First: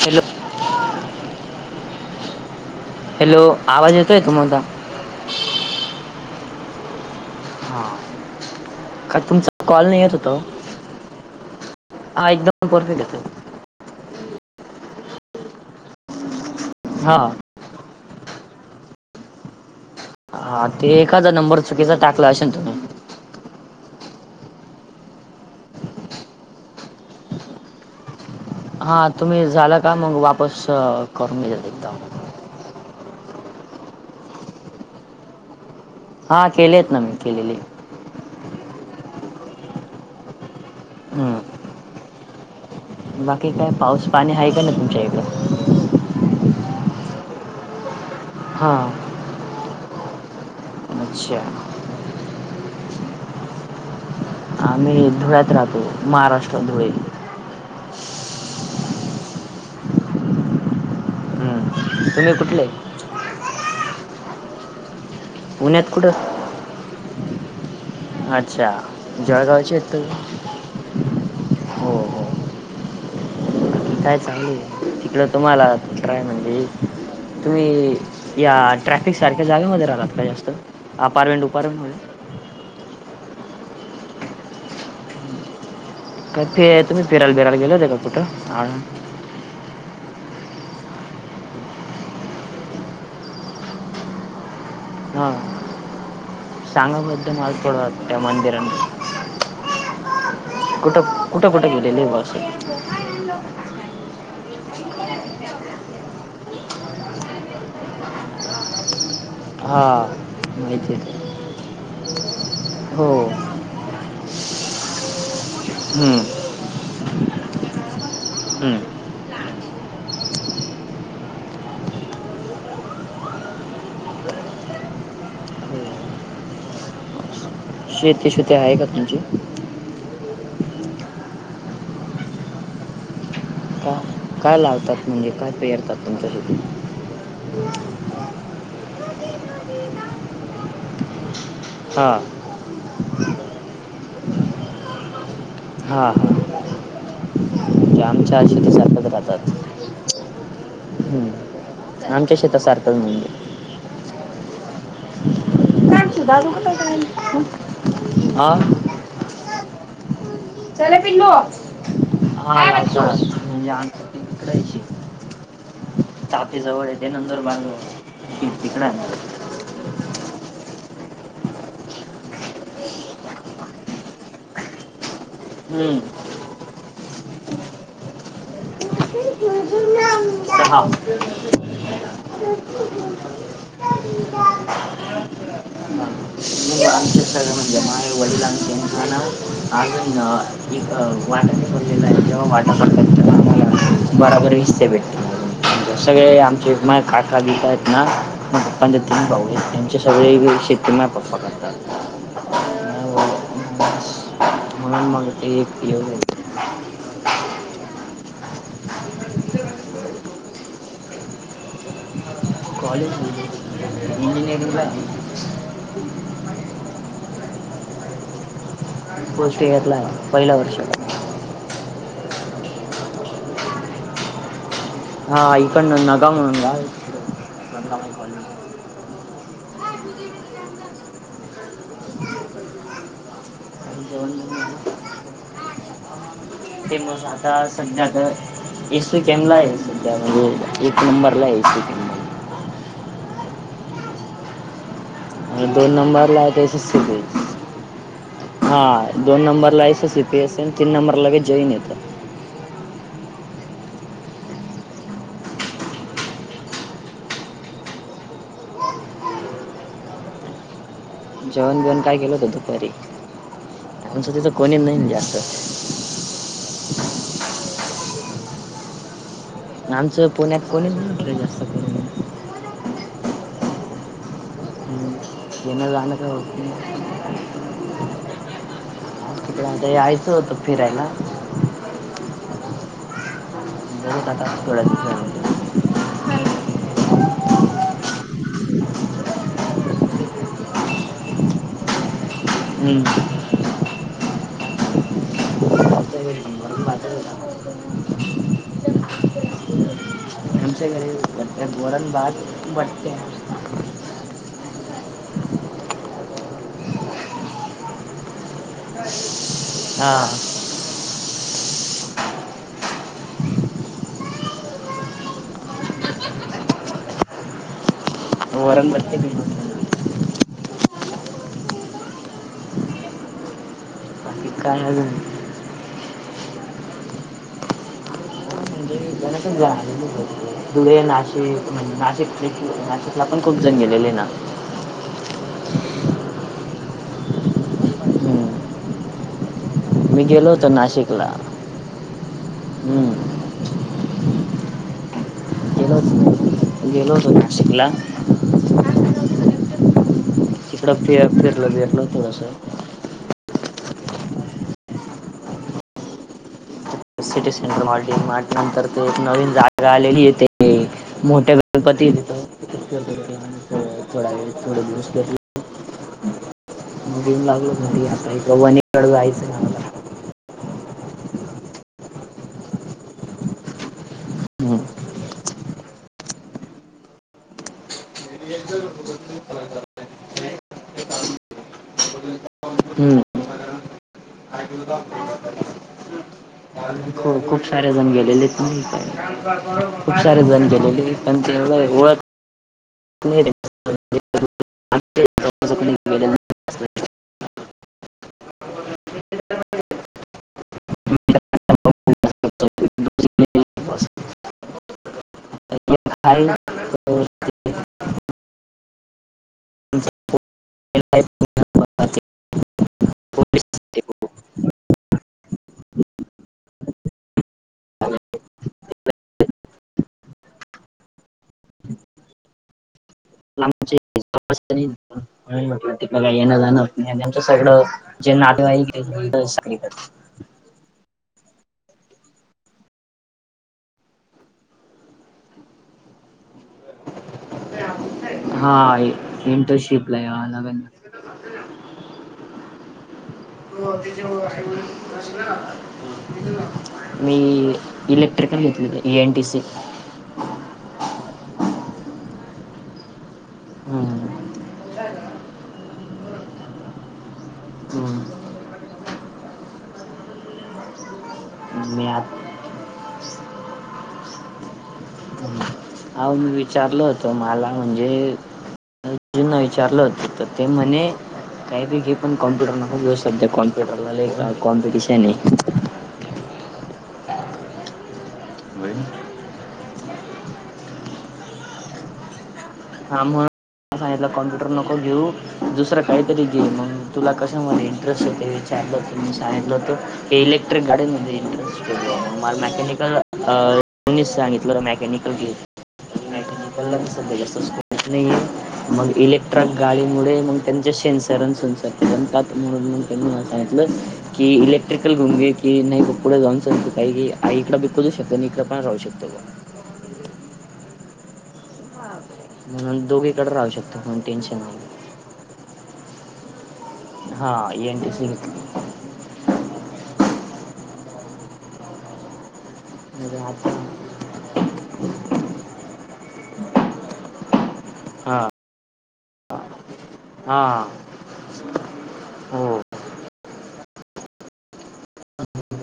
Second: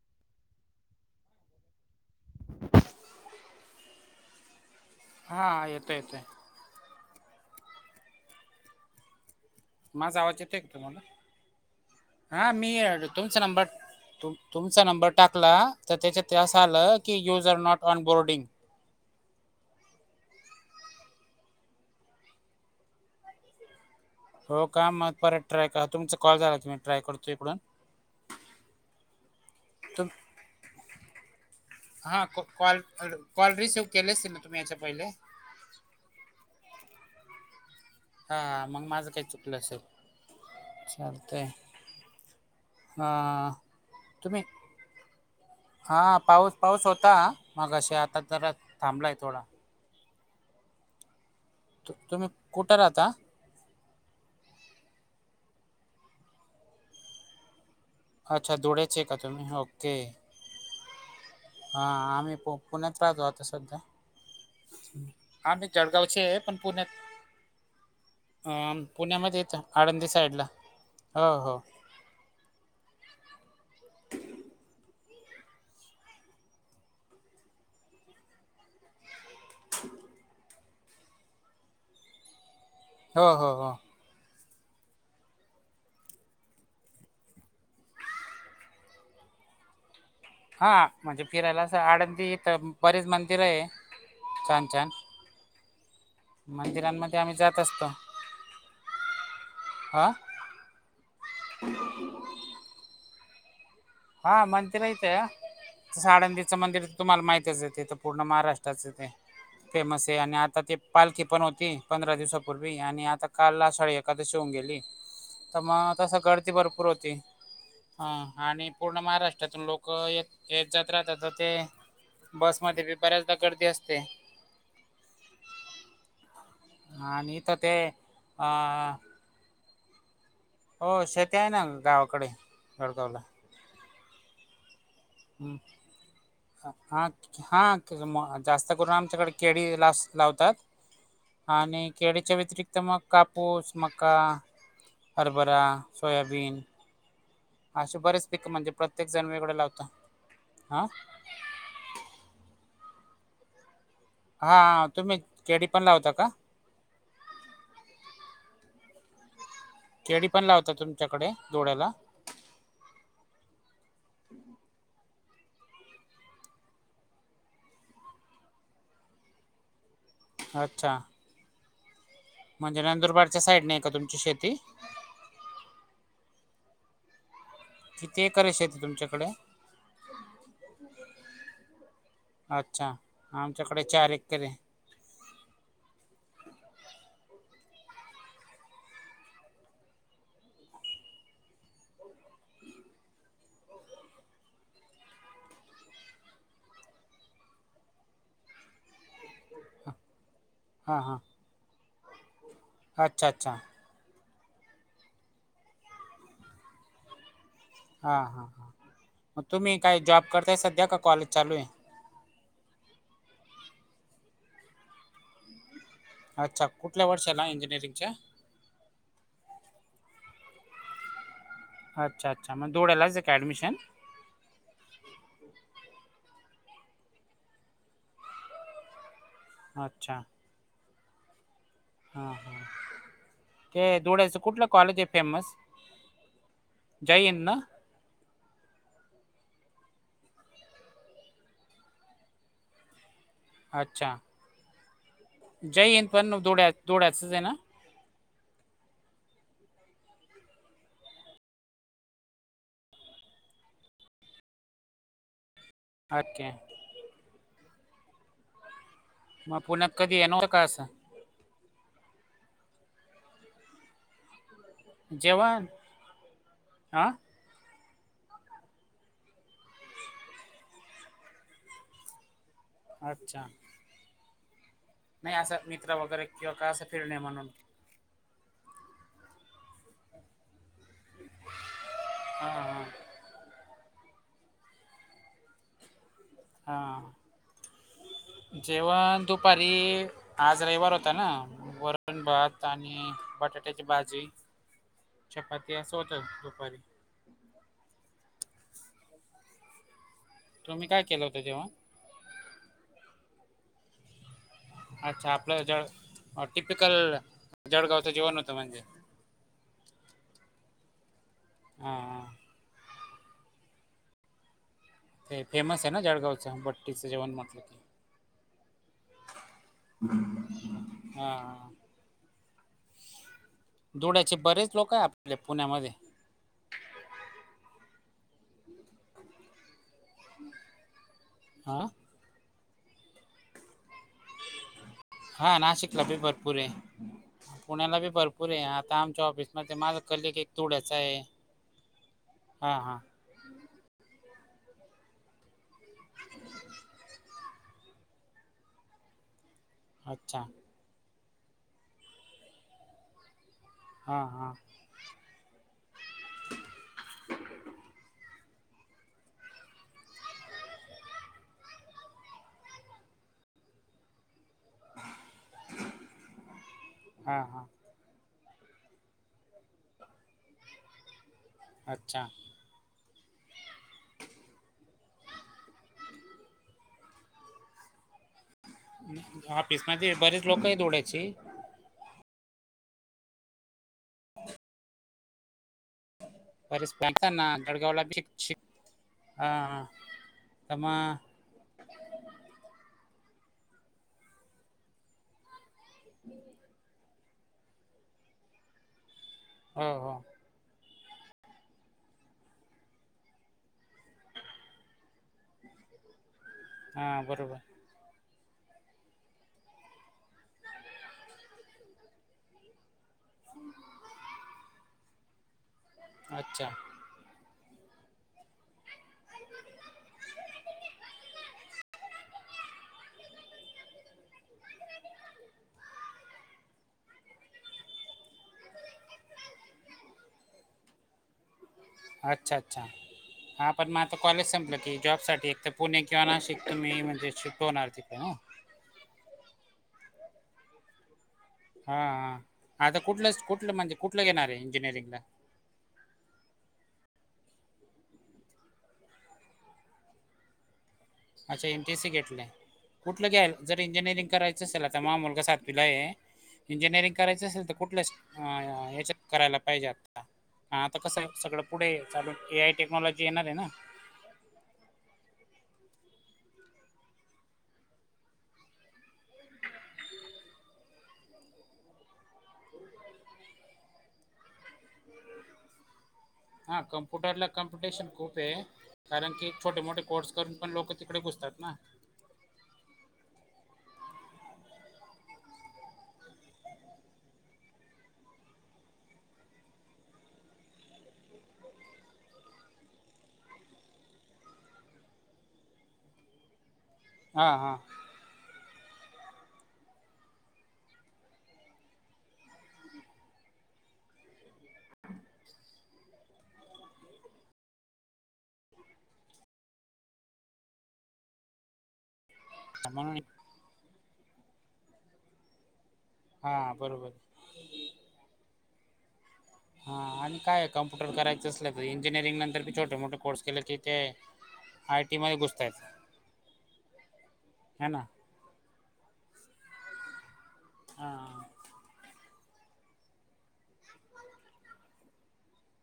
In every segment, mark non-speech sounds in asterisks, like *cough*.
Hello. Hello. आवाज येत तोय माझा? हा. येतोय येतोय. हा का तुमचा कॉल नाही येत माझा होता ओ? आवाच येतोय का तुम्हाला? हा एकदम मी परफेक्ट तुमचा येतोय नंबर तुम, तुमचा नंबर टाकला तर त्याच्यात ते असं आलं, की हा user are not onboarding. हा ते एखादा नंबर चुकीचा टाकला असेना तु. हो का. मग परत ट्राय करा तुमचा कॉल झाला की, मी ट्राय करतो इकडून. हा तुम्ही झाला का तुम मग वापस करून घेईल एकदा मग. ह कॉ कॉल कॉल रिसीव्ह केले असेल ना तुम्ही याच्या पहिले. हा केलेत ना मी. केलेले आहे. हा मग माझं काही चुकलं असेल. चालतय. हम्म बाकी काय पाऊस पाणी आहे का नाही तुमच्या इकडं? हा पाऊस पाऊस होता मगाशी. आता जरा हा थांबलाय थोडा. अच्छा. तुम्ही कुठं राहता? आम्ही धुळ्यात राहतो. महाराष्ट्र धुळे. अच्छा धुळेच आहे का तुम्ही. ओके. हम्म हा तुम्ही आम्ही कुठले पुण्यात राहतो आता सध्या. आम्ही पुण्यात कुठं जळगावचे. पण पुण्यात अच्छा पुण्यामध्ये ईथं जळगावचे आहेत आळंदी तुम्ही साईडला हो हो. काय चांगलं आहे. तुम्हाला ट्राय करा म्हणलीत. तुम्ही या ट्रॅफिक सारख्या जागेमध्ये राहीलात का जास्त? अपारमेंट बीपारमेंट मध्ये नाही. हो-हो, हा. क ते तुम्ही फिरायला बिरायला गेले होते का कुठं, आ? हा म्हणजे फिरायला असं आळंदीत बरेच मंदिर ये छान- छान. हा सांगा मंदिरांमध्ये बरं आम्ही मला जात थोडं त्या मंदिरा बद्धल आ, कुठं -कुठं, कुठे गेलेले *unintelligible* म अशी हा मंदिर आहे इथं. तेच आळंदीचं मंदिर तुम्हाला माहितचं ये, ते तर पूर्ण महाराष्ट्राचं ते. हां फेमस ये आणि आता ते माहिती आहे पालखी पण होती, पंधरा दिवसापूर्वी आणि हो आता काल आषाढीएक दशी होऊन गेली, त मग हम्म, तसं गर्दी भरपूर होती, हं आणि हम्म. पुर्ण महाराष्ट्रातून लोकं येत-जात राहतात त ते बसमध्ये बी बऱ्याचदा गर्दी असते. हो, हा आणि इथं ते शेती, अ शेती आहे का तुमची? हो शेती आहे ना गावाकडे खेडगाव, गावला. का काय लावतात म्हणजे काय हम्म. पेरतात तुमच्या तिथं? हा- हा जास्त करून आमच्याकडे केळी लावतात. आणि केळीच्या, हां व्यतिरिक्त मग कापूस, मक्का हरबरा, सोयाबीन असे त्या बरेच आमच्या पिकं आज्जी इथे म्हणजे सातत प्रत्येक जण राहतात, वेगळे लावता हा हम्म. आमच्या शेता सारखंच म्हणजे. हा, तुम्ही केळी पण लावता क? दादु कुठे आहे? आ, केळी पण लावता चला पिल्लू तुमच्याकडे धुळ्यात? हा म्हणजे आज्जी, आमच तिकडंच ये. तापी जवळ येते, ते नंदुरबार जवळ तिकडं आहे. अच्छा, म्हणजे नंदुरबारच्या साईडने आहे का तुमची शेती? हम्म, किती एकर ये शेती तुमच्याकडे? दहा. अच्छा, आमच्याकडे चार एकर ये. हा आमचे सगळे म्हणजे माझा वडिलांचे भाऊ आहे ना आशे मिळुन दाहा. *inaudible* सगळे आमचे माये काका, बिया आहेत ना, माझ्या पप्पाना तीन भाऊ ये. आमचे सगळे शती हां माये हां पप्पा करतात. माझ्या अच्छा- अच्छा. वडिलांना- म्हणून एक *unintelligible* हा- हा, हां मग तुम्ही काय जॉब करताय सध्या का कॉलेज चालू आहे? कॉलेज चालु इंजिनिअरिंग ला ये मी. अच्छा, कुठंल्या वर्षा ला इंजिनिअरिंगच्या? फर्स्ट इयर ला आहे, पहिल्या वर्षा. अच्छा अच्छा मग धूळ्यालाच ये का ॲडमिशन हा इकड नगाव म्हणून गाव ये. तिकड *unintelligible* कॉलेज अच्छा हा हा, ते धुळ्याच कुठलं जेवण कॉलेज ये फेमस ते जय मग हिंद ना आताच सध्या तर ए सी केम ला ये. सध्या म्हणजे एक नंबरला ये ए सी केम अच्छा अ जय दोन हिंद पण नंबरला हाय. धुळ्या तेसं धुळ्याचंच आहे ना सगळीच हा दोन नंबरला S S C P S, तीन नंबरला लगेच जैन येतं. ओके म पुण्यात कधी येणारव काय असं जेवण बीवण काय केलं होत दुपारी, आपण स्वतःच जेवण आं आमचं पुण्यात कोणी नाय म्हटलं जास्त करूनं अच्छा हम्म. नाय असं मित्र वगैरे, किंवा काय असं फिरणे म्हणून की मंग ते यायचं होत फिरायला. हा हा बघुक आता थोड्या दिवसानंतर हां जेवण दुपारी, आज रयवार होता ना, वरण, भात त आणि हम्म. बटाट्याची भाजी, चपाती असं होत आमच्या घरी दुपारी. वरण भातच होता आमच्या तुम्ही काय घरी केलं होतं पण ते जेवण वरण भात बट्टे अच्छा, आपलं जळ टिपिकल जळगावचं जेवण होतं म्हणजे हा हा हा ते फेमस ये ना जळगावचं, भट्टीचं जेवण म्हटलं की, वरण बट्टी फेमस ये. हा धुळ्यात चे बरेच काय लोक य, अजून आपले पुण्यामध्ये म्हणजे *unintelligible* धुळे, नाशिक हां म्हणजे, नाशिक, नाशिकला पण खूप जण गेलेले ना हा नाशिकला बी भरपूर ये. पुण्याला बी हम्म. भरपूर ये, आता आमच्या ऑफिसमध्ये माझ मी कलीक एक गेलो होतो तुड्याचा हाय, नाशिकला हा हा हम्म. गेलो होतो गेलो होतो नाशिकला अच्छा तिकड फे फिरलो बिरलो थोडसं हा हा सिटी सेंटर मार्ट ये, मार्टनंतर ते एक नवीन जागा आलेली ये ते मोठ्या गणपती ये तिथं, *unintelligible* थोडा वेळ, थोडे दिवसं घेतलं मग हा येऊन हा लागलो घरी आता, इकडं वनीकड जायचंय ना अच्छा *unintelligible* *unintelligible* एक जर व ऑफिस मध्ये बरेच लोक आहे तोडायचे. हम्म. *inaudible* बरेच हो ना खूप सारे जळगावला जण बी शिक गेलेले शिक आहेत नाही हा का हा खूप सारे जण तर गेलेले मग पण तेव्हा *unintelligible* *inaudible* कोणी गेलेलं नाही. *inaudible* हा हा. *inaudible* *unintelligible* हा *unintelligible* ना. हां बरोबर. आहे, तो *inaudible* *inaudible* अच्छा. *inaudible* म्हट *inaudible* *unintelligible* बघा येणं-जाणं नाही त्यांचं सगळं जे नातेवाईक *unintelligible* *inaudible* *inaudible* अच्छा अच्छा. हा पण मग आता कॉलेज संपलं की जॉब साठी एक तर पुणे किंवा नाशिक. ते मे म्हणजे शिकवणार तित नव. हा इंटर्नशिपला आला. हा हा आता कुठलंच कुठ *inaudible* मी इलेक्ट्रिकल घेतले ए एनटीसी. अच्छा एनटीसी घेतलय. कुठलं घ्याय जर इंजिनिअरिंग हम्म करायच असेल आता मा मुलगा सातिला आहे इंजिनिअरिंग करायचं असेल तर कुठल अ हम्म हच्यात करायला पाहिजे आता. आता कसं आहे सगळं पुढे मी आत चालून ए आय टेक्नॉलॉजी येणार आहे ना. हा मी विचारलं होतं मला म्हणजे *unintelligible* विचारलं होत तर ते म्हणे काहीपैकी हे पण कॉमपुटर नको *unintelligible* खूप शब कॉम्प्युटरला कॉम्पिटिशन आहे‌. हा कम्प्युटरला कॉम्पिटिशन खूप आहे. होय कारण की छोटे-मोठे कोर्स करून पण लोक तिकडे घुसतात ना. हां म्हणून सांगितलं कॉम्प्युटर नको घेऊ. दुसरं काहीतरी घे मग तुला कशामध्ये इंटरेस्ट आहे ते विचारलं ती सांगितलं होत ते इलेक्ट्रिक मध्ये इंटरेस्ट मला मॅकॅनिकल कोणी सांगितलं मॅकॅनिकल घे. *inaudible* हा हा बचत नाहीये. मग इलेक्ट्रिक गाडीमुळे मग त्यांच्या सेन्सरनणून सेन्सर *unintelligible* *inaudible* सांगितले. की इलेक्ट्रिकल रुमे की नाही पप पुढे जाऊन चालत काही की इकड बिकूच शकतो आणि इकडे पण राहू शकतो. *inaudible* म्हणून दोघेकडे राहु शकता कोण टेन्शन नाही. हा बरोबर. हा एन टिसी. हा आणि काय कम्प्युटर करायचं असल तर इंजिनिअरिंग नंतर बी छट-मोठे म्हणजे कोर्स केले आता तरि ते आय टी मध्ये घुसतायच, ह ना? हां हा हा हो.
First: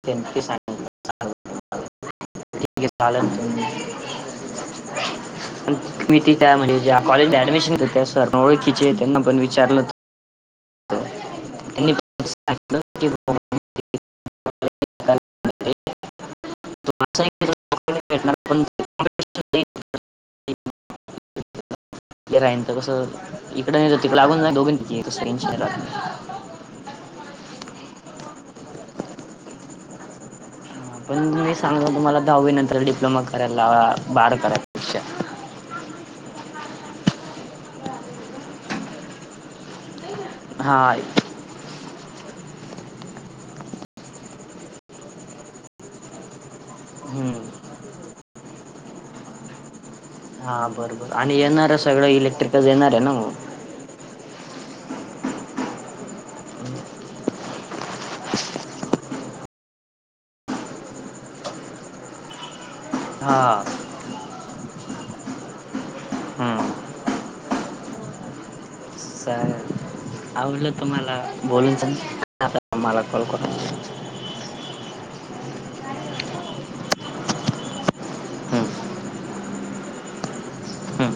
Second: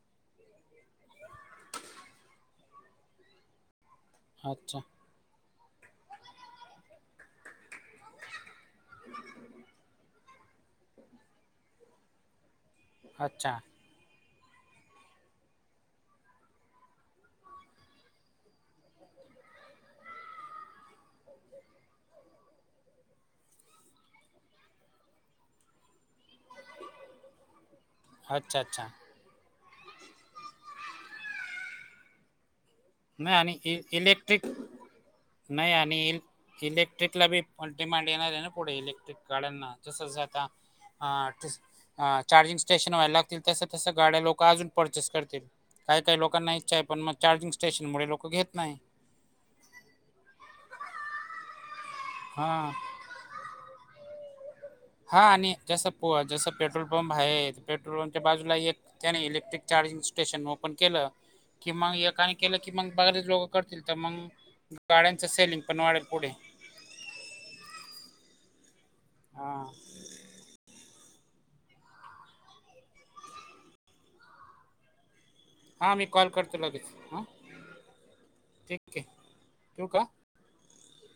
तसा त स *unintelligible* अच्छा. हा. प मी ती काय म्हणजे ज्या कॉलेज ऍडमिशन कर त्या सरन ओळखीचे त्यांना पण विचारलंत तूला कोणी सांगितल.? अच्छा. तुम *unintelligible* ते *inaudible* रा तर कसं, इकडे नाही तिकडं *unintelligible* लागून जाईनच दोघ त अच्छा अच्छा. हा, पण मी सांगू तुम्हाला दहावी नंतर डिप्लोमा नाही करायला आणि इ ला बार इलेक्ट्रिक कराय नाही आणि, इ इलेक्ट्रिकला बी पण बह डिमांड येणार आहे ना पुढे इलेक्ट्रिक गाड्यांना. जसच आता, हा अ हा चार्जिंग स्टेशन व्हायला लागतील तस तसं गाड्या लोकं अजून परचेस करतील,, काही काही लोकांना पण मग हम्म. चार्जिंग स्टेशन मुळे लोकं घेत नाही. हा बरोबर, आणि येणारं सगळं इलेक्ट्रिकच हां येणारे ना मग. हा आणि जसं, पो जसं पेट्रोल पंप आहे, पेट्रोल पंपच्या बाजूला एक त्याने इलेक्ट्रिक चार्जिंग स्टेशन ओपन केलं, की मग ए केलं की मग,, बागरेच हा लोकं करतील तर मग गाड्यांच सेलिंग पण वाढेल पुढे. हम्म चालेल हां. आवडलं तुम्हाला,, बोलून जा तूम्हाला मला कॉल करून हां मी कॉल करतो लगेच,, हां हम्म ठीक आहे ठू का? हम्म